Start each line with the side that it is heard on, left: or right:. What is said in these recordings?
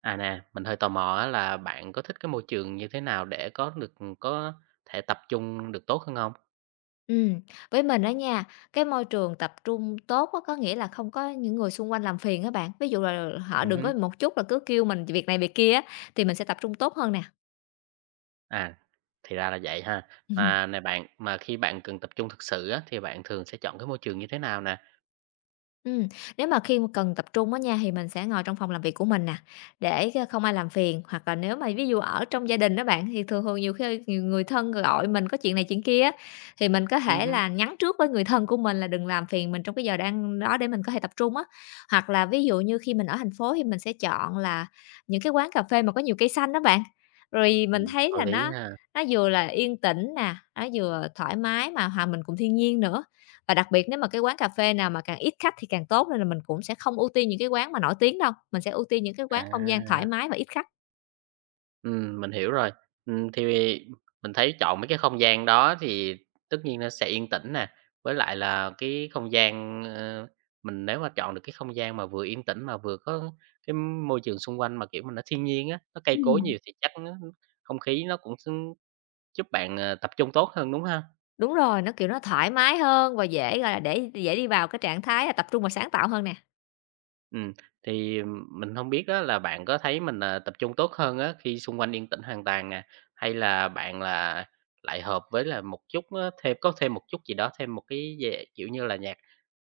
right: À, nè, mình hơi tò mò á là bạn có thích cái môi trường như thế nào để có thể tập trung được tốt hơn không?
left: Ừm, với mình đó nha, cái môi trường tập trung tốt á, có nghĩa là không có những người xung quanh làm phiền các bạn. Ví dụ là họ đừng có
right: Ừm.
left: một chút là cứ kêu mình việc này việc kia á, thì mình sẽ tập trung tốt hơn nè.
right: À, thì ra là vậy ha. Mà này bạn, mà khi bạn cần tập trung thực sự á, thì bạn thường sẽ chọn cái môi trường như thế nào nè?
left: Ừm, nếu mà khi mà cần tập trung á nha, thì mình sẽ ngồi trong phòng làm việc của mình nè, để, không ai làm phiền. Hoặc là nếu mà ví dụ ở trong gia đình đó bạn, thì thường thường nhiều khi nhiều người thân gọi mình có chuyện này chuyện kia á, thì mình có thể
right: Hứm.
left: là nhắn trước với người thân của mình là đừng làm phiền mình trong cái giờ đang đó để mình có thể tập trung á. Hoặc là ví dụ như khi mình ở thành phố thì mình sẽ chọn là những cái quán cà phê mà có nhiều cây xanh đó bạn. Rồi mình thấy
right: Có
left: là
right: lý
left: nó
right: ha.
left: nó vừa là yên tĩnh nè, nó vừa thoải mái mà hòa mình cùng thiên nhiên nữa. Và đặc biệt nếu mà cái quán cà phê nào mà càng ít khách thì càng tốt, nên là mình cũng sẽ không ưu tiên những cái quán mà nổi tiếng đâu, mình sẽ ưu tiên những cái
right: À.
left: quán không gian thoải mái và ít khách.
right: Mình hiểu rồi. Thì mình thấy chọn mấy cái không gian đó thì tất nhiên nó sẽ yên tĩnh nè, với lại là cái không gian, mình nếu mà chọn được cái không gian mà vừa yên tĩnh mà vừa có cái môi trường xung quanh mà, kiểu mà, nó thiên nhiên á, nó cây cối
left: Ừm.
right: nhiều thì chắc nó không khí nó cũng giúp bạn, tập trung tốt hơn, đúng không?
left: Đúng rồi, nó, kiểu, nó thoải mái hơn và dễ, gọi là, để dễ đi vào cái trạng thái là tập trung và sáng tạo hơn nè.
right: Ừm, thì mình không biết á là bạn có thấy mình, tập trung tốt hơn á khi xung quanh yên tĩnh hoàn toàn nè, hay là bạn lại hợp với là một chút á có thêm một chút gì đó, thêm một cái về, kiểu như là, nhạc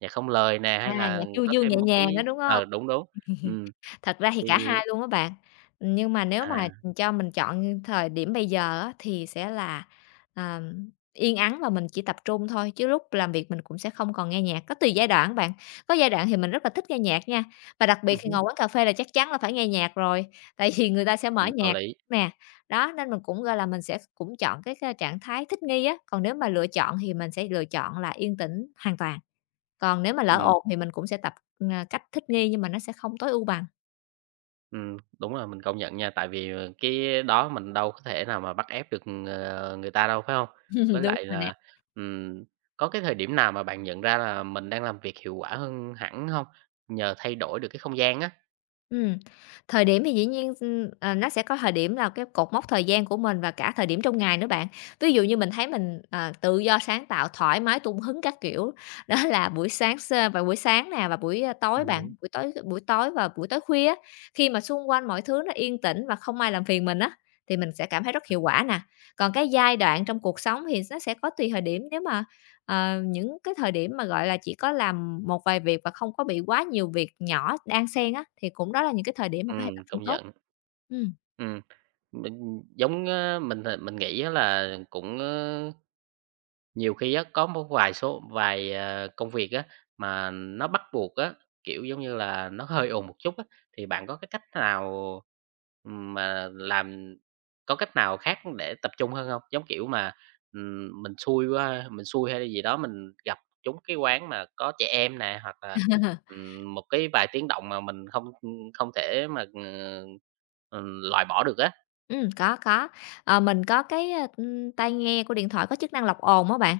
right: nhạc không lời nè,
left: À,
right: hay là
left: nhạc du
right: có
left: dương nhẹ
right: thêm một
left: nhàng đó
right: cái
left: đúng hông?
right: đúng, đúng. Ừm,
left: Thật ra thì cả
right: thì.
left: hai luôn á bạn, nhưng mà nếu
right: À.
left: mà cho mình chọn thời điểm bây giờ á, thì sẽ là, à, yên ắng và mình chỉ tập trung thôi, chứ lúc làm việc mình cũng sẽ không còn nghe nhạc. Có tùy giai đoạn bạn, có giai đoạn thì mình rất là thích nghe nhạc nha, và đặc biệt
right: Ừm
left: khi
right: hứm.
left: ngồi quán cà phê là chắc chắn là phải nghe nhạc rồi, tại vì người ta sẽ mở
right: Ừm, có
left: nhạc
right: lý.
left: nè. Đó, nên mình cũng, gọi là, mình sẽ cũng chọn cái trạng thái thích nghi á, còn nếu mà lựa chọn thì mình sẽ lựa chọn là yên tĩnh hoàn toàn, còn nếu mà lỡ
right: Ừm.
left: ồn thì mình cũng sẽ tập, cách thích nghi nhưng mà nó sẽ không tối ưu bằng.
right: Đúng là mình công nhận nha, tại vì, cái đó mình đâu có thể nào mà bắt ép được, người ta đâu, phải không? Với
left: Đúng
right: lại
left: rồi nè.
right: là, ừm, có cái thời điểm nào mà bạn nhận ra là mình đang làm việc hiệu quả hơn hẳn không? Nhờ thay đổi được cái không gian á.
left: Ừm, thời điểm thì dĩ nhiên, nó sẽ có thời điểm là cái cột mốc thời gian của mình và cả thời điểm trong ngày nữa bạn. Ví dụ như mình thấy mình, tự do sáng tạo, thoải mái tung hứng các kiểu, đó là buổi sáng s vào buổi sáng nè và buổi tối
right: Hứm.
left: bạn, buổi tối và buổi tối khuya á, khi mà xung quanh mọi thứ nó yên tĩnh và không ai làm phiền mình á, thì mình sẽ cảm thấy rất hiệu quả nè. Còn cái giai đoạn trong cuộc sống thì nó sẽ có tùy thời điểm, nếu mà những cái thời điểm mà, gọi là, chỉ có làm một vài việc và không có bị quá nhiều việc nhỏ đan xen á, thì cũng đó là những cái thời điểm mà có thể tập trung
right: Công
left: tốt.
right: nhận.
left: Ừm.
right: Ừm, mình giống, ơ, mình, ờ, mình nghĩ á là cũng. Nhiều khi á, có một vài công việc á, mà nó bắt buộc á, kiểu, giống như là, nó hơi ồn một chút á, thì bạn có cái cách nào, mà làm có cách nào khác để tập trung hơn không? Giống kiểu mà, mình xui quá mình xui hay là gì đó, mình gặp trúng cái quán mà có trẻ em nè, hoặc là, một cái vài tiếng động mà mình không thể mà, loại bỏ được á.
left: Có, có. Mình có cái, tai nghe của điện thoại có chức năng lọc ồn đó bạn,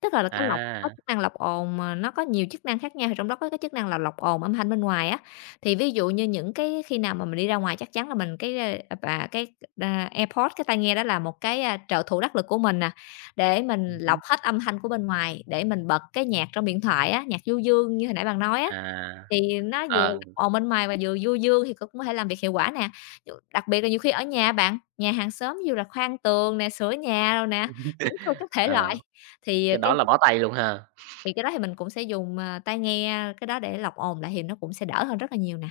left: tức là cái lọc có
right: À.
left: chức năng lọc ồn mà nó có nhiều chức năng khác nhau, thì trong đó có cái chức năng là lọc ồn âm thanh bên ngoài á. Thì ví dụ như những cái khi nào mà mình đi ra ngoài chắc chắn là mình cái, và cái, AirPod, cái tai nghe đó là một cái, trợ thủ đắc lực của mình nè, để mình
right: Ừm.
left: lọc hết âm thanh của bên ngoài, để mình bật cái nhạc trong điện thoại á, nhạc du dương như hồi nãy bạn nói á,
right: À,
left: thì nó vừa
right: ờ,
left: ồn bên ngoài và vừa du dương thì cũng có thể làm việc hiệu quả nè. Đặc biệt là nhiều khi ở nhà bạn, nhà hàng xóm dù là khoan tường nè, sửa nhà đồ nè, tính thôi các thể loại,
right: ờ,
left: thì, ờ,
right: cái
left: cái
right: đó là bó tay luôn ha.
left: thì cái đó thì mình cũng sẽ dùng, tai nghe cái đó để lọc ồn lại thì nó cũng sẽ đỡ hơn rất là nhiều nè.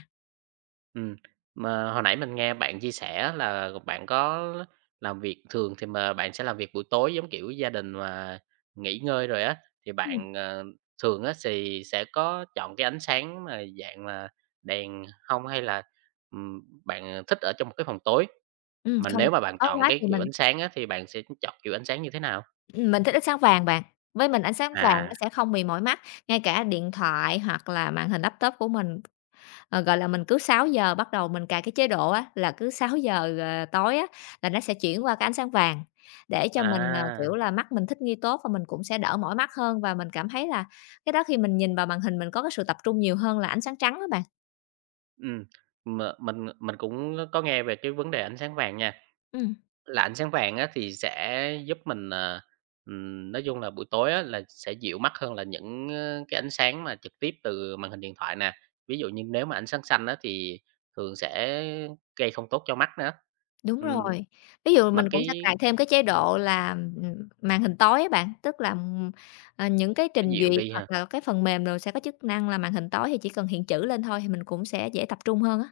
right: Ừm, mà hồi nãy mình nghe bạn chia sẻ là bạn có làm việc thường thì mà bạn sẽ làm việc buổi tối, giống kiểu, gia đình mà nghỉ ngơi rồi á, thì
left: Ừm,
right: bạn, thường á thì sẽ có chọn cái ánh sáng mà dạng là đèn hông? Hay là, bạn thích ở trong một cái phòng tối? Mà
left: không
right: nếu mà bạn
left: tối
right: chọn
left: quá
right: cái
left: thì
right: kiểu ánh sáng á thì bạn sẽ chọn kiểu ánh sáng như thế nào?
left: mình thích ánh sáng vàng bạn, với mình ánh sáng vàng nó
right: À.
left: sẽ không bị mỏi mắt, ngay cả điện thoại hoặc là màn hình laptop của mình. Gọi là, mình cứ sáu giờ bắt đầu mình cài cái chế độ á, là cứ 6:00, tối á, là nó sẽ chuyển qua cái ánh sáng vàng để cho mình,
right: À,
left: kiểu là, mắt mình thích nghi tốt và mình cũng sẽ đỡ mỏi mắt hơn và mình cảm thấy là cái đó khi mình nhìn vào màn hình mình có cái sự tập trung nhiều hơn là ánh sáng trắng đó bạn.
right: ừm, m mình cũng có nghe về cái vấn đề ánh sáng vàng nha.
left: Ừm,
right: Là ánh sáng vàng á thì sẽ giúp mình, nói chung là buổi tối á là sẽ dịu mắt hơn là những, cái ánh sáng mà trực tiếp từ màn hình điện thoại nè. Ví dụ như nếu mà ánh sáng xanh á thì thường sẽ gây không tốt cho mắt nữa.
left: đúng
right: Ừm,
left: rồi. Ví dụ
right: mà
left: mình cũng sẽ
right: cái
left: cài thêm cái chế độ là, màn hình tối á bạn, tức là, những cái
right: nó
left: trình
right: dịu
left: duyệt
right: đi
left: hoặc
right: ha.
left: là cái phần mềm rồi sẽ có chức năng là màn hình tối thì chỉ cần hiện chữ lên thôi thì mình cũng sẽ dễ tập trung hơn á.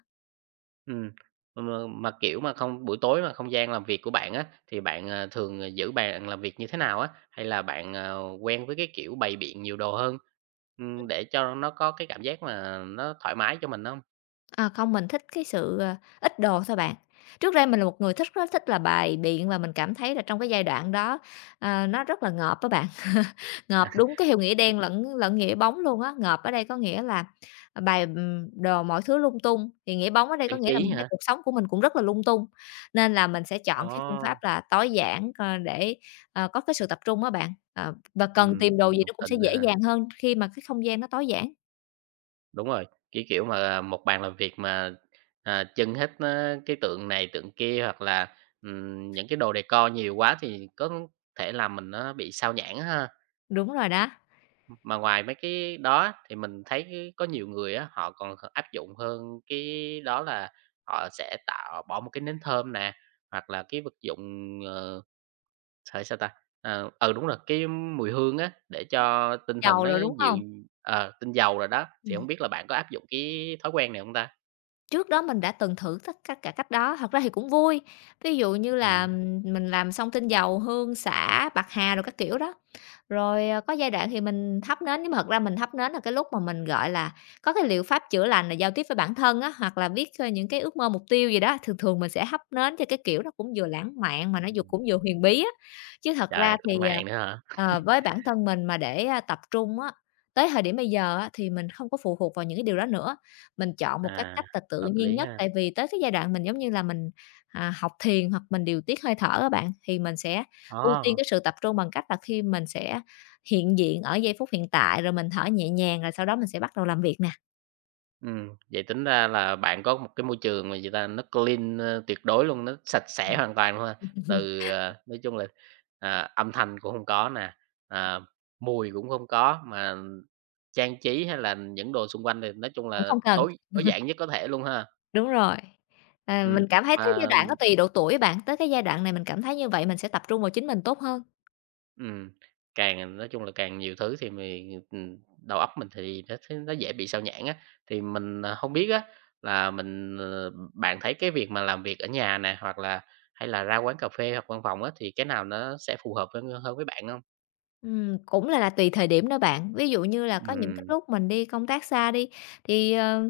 right: Ừm, mà mà, kiểu, mà không buổi tối mà không gian làm việc của bạn á, thì bạn, thường, giữ bàn làm việc như thế nào á? Hay là bạn, quen với cái kiểu bày biện nhiều đồ hơn, để cho nó có cái cảm giác mà nó thoải mái cho mình không?
left: À, không, mình thích cái sự, ít đồ thôi bạn. Trước đây mình là một người thích rất thích là bài biện và mình cảm thấy là trong cái giai đoạn đó, nó rất là ngợp các bạn, ngợp đúng cái hiệu nghĩa đen lẫn lẫn nghĩa bóng luôn á. Ngợp ở đây có nghĩa là, đồ mọi thứ lung tung, thì nghĩa bóng ở đây có
right: Trang
left: nghĩa là
right: trí
left: mình thấy
right: hả?
left: cuộc sống của mình cũng rất là lung tung, nên là mình sẽ
right: Ờ,
left: chọn cái phương pháp là tối giản, để, có cái sự tập trung á bạn, và cần tìm đồ
right: mình
left: gì
right: đồng
left: nó cũng sẽ
right: tình,
left: dễ
right: à,
left: dàng hơn khi mà cái không gian nó tối giản.
right: đúng rồi, cái kiểu mà một bàn làm việc mà, trưng hết á cái tượng này tượng kia hoặc là, những cái đồ decor nhiều quá thì có thể làm mình nó bị sao nhãng ha.
left: Đúng rồi đó,
right: Mà ngoài mấy cái đó thì mình thấy cái có nhiều người á, họ còn áp dụng hơn cái đó là họ sẽ tạo bỏ một cái nến thơm nè, hoặc là cái vật dụng. Ờ Phải sao ta? Ờ, ừ, đúng rồi, cái mùi hương á, để cho tinh thần
left: giàu
right: nó
left: rồi đúng
right: dịu,
left: không?
right: tinh dầu rồi đó, thì không
left: Ừm.
right: biết là bạn có áp dụng cái thói quen này không ta?
left: Trước đó mình đã từng thử tất tất cả cách đó, thật ra thì cũng vui. Ví dụ như là,
right: Ừm,
left: mình làm xong tinh dầu, hương, xả, bạc hà rồi các kiểu đó. Rồi, có giai đoạn thì mình thắp nến, nhưng mà thật ra mình thắp nến là cái lúc mà mình, gọi là, có cái liệu pháp chữa lành là giao tiếp với bản thân á, hoặc là viết, những cái ước mơ, mục tiêu gì đó, thường thường mình sẽ thắp nến theo cái kiểu nó cũng vừa lãng mạn mà nó vừa
right: ừm.
left: cũng vừa huyền bí á. Chứ thật
right: Trời,
left: ra thì,
right: lãng mạn nữa hả?
left: với bản thân mình mà để, tập trung á, tới thời điểm bây giờ á thì mình không có phụ thuộc vào những cái điều đó nữa. Mình chọn một cái
right: À,
left: cách là tự
right: hợp
left: nhiên
right: lý
left: nhất,
right: ha.
left: tại vì tới cái giai đoạn mình, giống như là, mình, học thiền hoặc mình điều tiết hơi thở á bạn, thì mình sẽ ưu tiên
right: Ờ.
left: cái sự tập trung bằng cách là khi mình sẽ hiện diện ở giây phút hiện tại, rồi mình thở nhẹ nhàng, rồi sau đó mình sẽ bắt đầu làm việc nè.
right: Vậy tính ra là bạn có một cái môi trường mà người ta, nó clean, tuyệt đối luôn, nó sạch sẽ hoàn toàn luôn ha. Từ, nói chung là, âm thanh cũng không có nè, à, mùi cũng không có, mà trang trí hay là những đồ xung quanh thì nói chung
left: Cũng
right: là
left: không cần
right: tối tối giản nhất có thể luôn ha.
left: đúng rồi. À,
right: Ừm,
left: mình cảm thấy tới giai
right: mà.
left: đoạn có tùy độ tuổi bạn, tới cái giai đoạn này mình cảm thấy như vậy mình sẽ tập trung vào chính mình tốt hơn.
right: Ừm, càng nói chung là càng nhiều thứ thì mình đầu óc mình thì nó thấy nó dễ bị sao nhãng á. Thì mình, hông biết á là mình, ờ bạn thấy cái việc mà làm việc ở nhà nè, hoặc là hay là ra quán cà phê hoặc văn phòng á, thì cái nào nó sẽ phù hợp hơn hơn với bạn không?
left: Cũng là tùy thời điểm đó bạn. Ví dụ như là có những cái
right: Ừm.
left: lúc mình đi công tác xa đi, thì, ờ,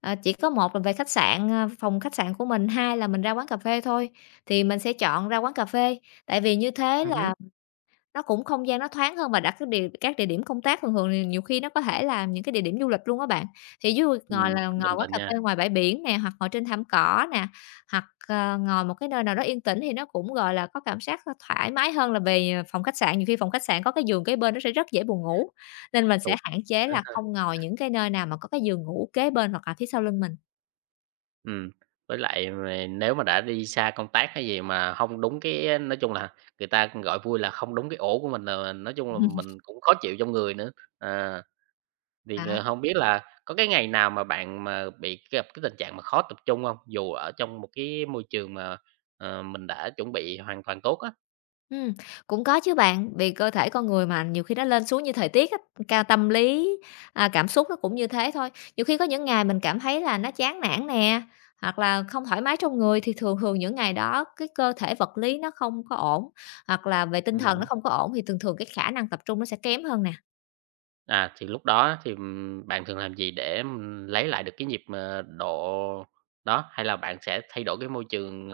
left: ờ, chỉ có một là về khách sạn, phòng khách sạn của mình, hai là mình ra quán cà phê thôi, thì mình sẽ chọn ra quán cà phê. Tại vì như thế
right: Ừm.
left: là nó cũng không gian nó thoáng hơn và đặt các địa điểm công tác thường thường thì nhiều khi nó có thể là những cái địa điểm du lịch luôn á bạn. Thì ví dụ ngồi là
right: Đồng
left: ngồi quán
right: tình
left: cà
right: nha.
left: phê ngoài bãi biển nè, hoặc ngồi trên thảm cỏ nè, hoặc, ngồi một cái nơi nào đó yên tĩnh thì nó cũng, gọi là, có cảm giác, thoải mái hơn là về, phòng khách sạn. Nhiều khi phòng khách sạn có cái giường kế bên nó sẽ rất dễ buồn ngủ, nên mình
right: Tù.
left: sẽ hạn chế là không ngồi những cái nơi nào mà có cái giường ngủ kế bên hoặc là phía sau lưng mình.
right: Ừm, với lại mà nếu mà đã đi xa công tác hay gì mà không đúng cái nói chung là, người ta cũng gọi vui là không đúng cái ổ của mình là nói chung là mình cũng khó chịu trong người nữa. À, thì,
left: Đó.
right: hông biết là có cái ngày nào mà bạn mà bị gặp cái tình trạng mà khó tập trung không? Dù ở trong một cái môi trường mà, mình đã chuẩn bị hoàn toàn tốt á.
left: Ừm, Cũng có chứ bạn, vì cơ thể con người mà nhiều khi nó lên xuống như thời tiết á, ca tâm lý, cảm xúc nó cũng như thế thôi. Nhiều khi có những ngày mình cảm thấy là nó chán nản nè, hoặc là không thoải mái trong người thì thường thường những ngày đó cái cơ thể vật lý nó không có ổn, hoặc là về tinh thần nó
right: Ừm.
left: không có ổn thì thường thường cái khả năng tập trung nó sẽ kém hơn nè.
right: À, thì lúc đó thì, bạn thường làm gì để, lấy lại được cái nhịp, độ đó? Hay là bạn sẽ thay đổi cái môi trường,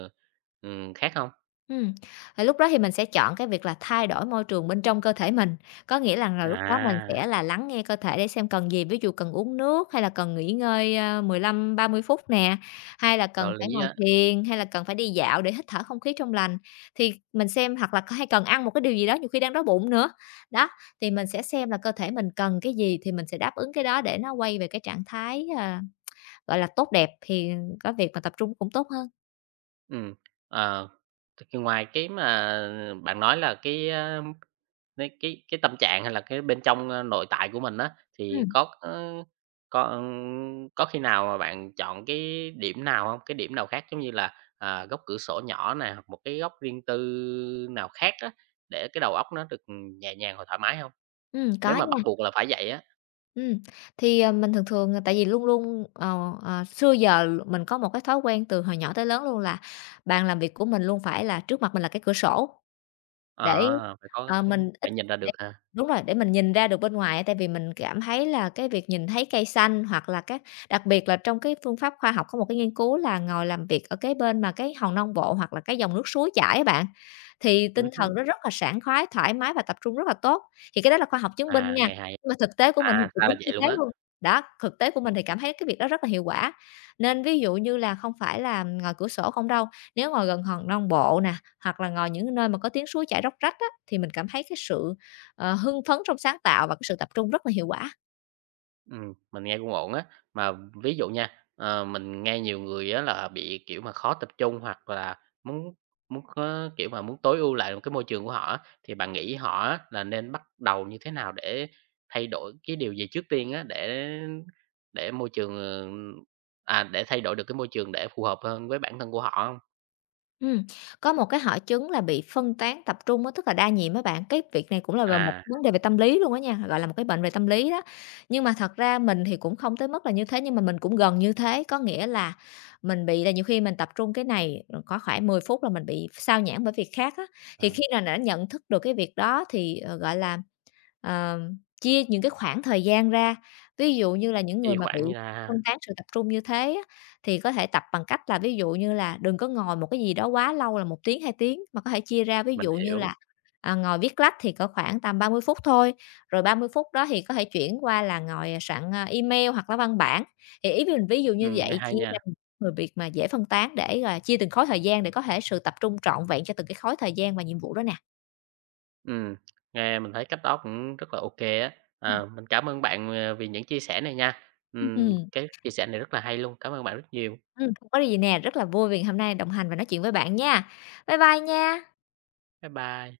right: khác không?
left: Ừm, thì lúc đó thì mình sẽ chọn cái việc là thay đổi môi trường bên trong cơ thể mình, có nghĩa rằng là lúc đó mình
right: À.
left: sẽ là lắng nghe cơ thể để xem cần gì, ví dụ cần uống nước hay là cần nghỉ ngơi, 15-30 phút nè, hay là
right: Đạo
left: cần phải
right: lý
left: ngồi
right: á,
left: thiền, hay là cần phải đi dạo để hít thở không khí trong lành. Thì mình xem hoặc là hay cần ăn một cái điều gì đó, nhiều khi đang đói bụng nữa. Đó, thì mình sẽ xem là cơ thể mình cần cái gì thì mình sẽ đáp ứng cái đó để nó quay về cái trạng thái, gọi là, tốt đẹp thì có việc mà tập trung cũng tốt hơn.
right: ừm, ờ, ngoài cái mà bạn nói là cái, cái tâm trạng hay là cái bên trong, nội tại của mình á, thì
left: Ừm,
right: có, ơ, có, ưm, có khi nào mà bạn chọn cái điểm nào không? Cái điểm nào khác giống như là, góc cửa sổ nhỏ nè, hoặc một cái góc riêng tư nào khác á, để cái đầu óc nó được, nhẹ nhàng và thoải mái không? Nếu
left: có
right: mà bắt
left: nha.
right: buộc là phải vậy á,
left: Ừm, thì, mình thường thường là tại vì luôn luôn, xưa giờ mình có một cái thói quen từ hồi nhỏ tới lớn luôn là bàn làm việc của mình luôn phải là trước mặt mình là cái cửa sổ.
right: ờ,
left: Để,
right: phải có
left: ờ,
right: không
left: mình
right: phải
left: ít
right: nhìn ra được
left: để
right: ha?
left: Đúng rồi, để mình nhìn ra được bên ngoài á, tại vì mình cảm thấy là cái việc nhìn thấy cây xanh hoặc là đặc biệt là trong cái phương pháp khoa học có một cái nghiên cứu là ngồi làm việc ở cái bên mà cái hòn non bộ hoặc là cái dòng nước suối chảy á bạn, thì tinh
right: Hứm,
left: thần nó rất là sảng khoái, thoải mái và tập trung rất là tốt. Thì cái đó là khoa học chứng minh
right: à,
left: nha,
right: nghe hay,
left: nhưng mà thực tế của mình thì
right: à,
left: cũng
right: ra là
left: đúng
right: vậy
left: như
right: luôn
left: thế
right: á.
left: luôn. Đó, thực tế của mình thì cảm thấy cái việc đó rất là hiệu quả. Nên ví dụ như là không phải là ngồi cửa sổ không đâu, nếu ngồi gần hòn non bộ nè hoặc là ngồi những nơi mà có tiếng suối chảy róc rách á, thì mình cảm thấy cái sự, hưng phấn trong sáng tạo và cái sự tập trung rất là hiệu quả.
right: Mình nghe cũng ổn á. Mà ví dụ nha, mình nghe nhiều người á là bị, kiểu mà, khó tập trung hoặc là muốn muốn có kiểu mà, muốn tối ưu lại một cái môi trường của họ á, thì bạn nghĩ họ á là nên bắt đầu như thế nào để thay đổi cái điều gì trước tiên á, để môi trường, để thay đổi được cái môi trường để phù hợp hơn với bản thân của họ không?
left: Ừm, có một cái hội chứng là bị phân tán tập trung á, tức là đa nhiệm á bạn, cái việc này cũng là về một
right: À,
left: vấn đề về tâm lý luôn á nha, gọi là một cái bệnh về tâm lý đó. Nhưng mà thật ra mình thì cũng không tới mức là như thế, nhưng mà mình cũng gần như thế, có nghĩa là mình bị là nhiều khi mình tập trung cái này, rồi có khoảng 10 phút là mình bị sao nhãng bởi việc khác á.
right: ờ,
left: Thì khi nào đã nhận thức được cái việc đó thì, gọi là, Ờ, chia những cái khoảng thời gian ra, ví dụ như là những người
right: chia
left: mà bị
right: khoảng ra ha,
left: phân tán sự tập trung như thế á, thì có thể tập bằng cách là ví dụ như là đừng có ngồi một cái gì đó quá lâu là 1 tiếng, 2 tiếng, mà có thể chia ra. Ví
right: mình
left: dụ như
right: hiểu.
left: là, ngồi viết lách thì có khoảng tầm 30 phút thôi, rồi 30 phút đó thì có thể chuyển qua là ngồi, soạn, email hoặc là văn bản. Thì ý mình ví dụ như
right: Nghe
left: vậy,
right: hay
left: chia
right: nha.
left: ra những người việc mà dễ phân tán để, gọi là, chia từng khối thời gian để có thể sự tập trung trọn vẹn cho từng cái khối thời gian và nhiệm vụ đó nè.
right: Ừm, nghe mình thấy cách đó cũng rất là ok á. À, mình cảm ơn bạn, vì những chia sẻ này nha.
left: Ừm.
right: Cái chia sẻ này rất là hay luôn. Cảm ơn bạn rất nhiều.
left: Không có gì nè, rất là vui vì hôm nay đồng hành và nói chuyện với bạn nha. Bye bye nha.
right: Bye bye.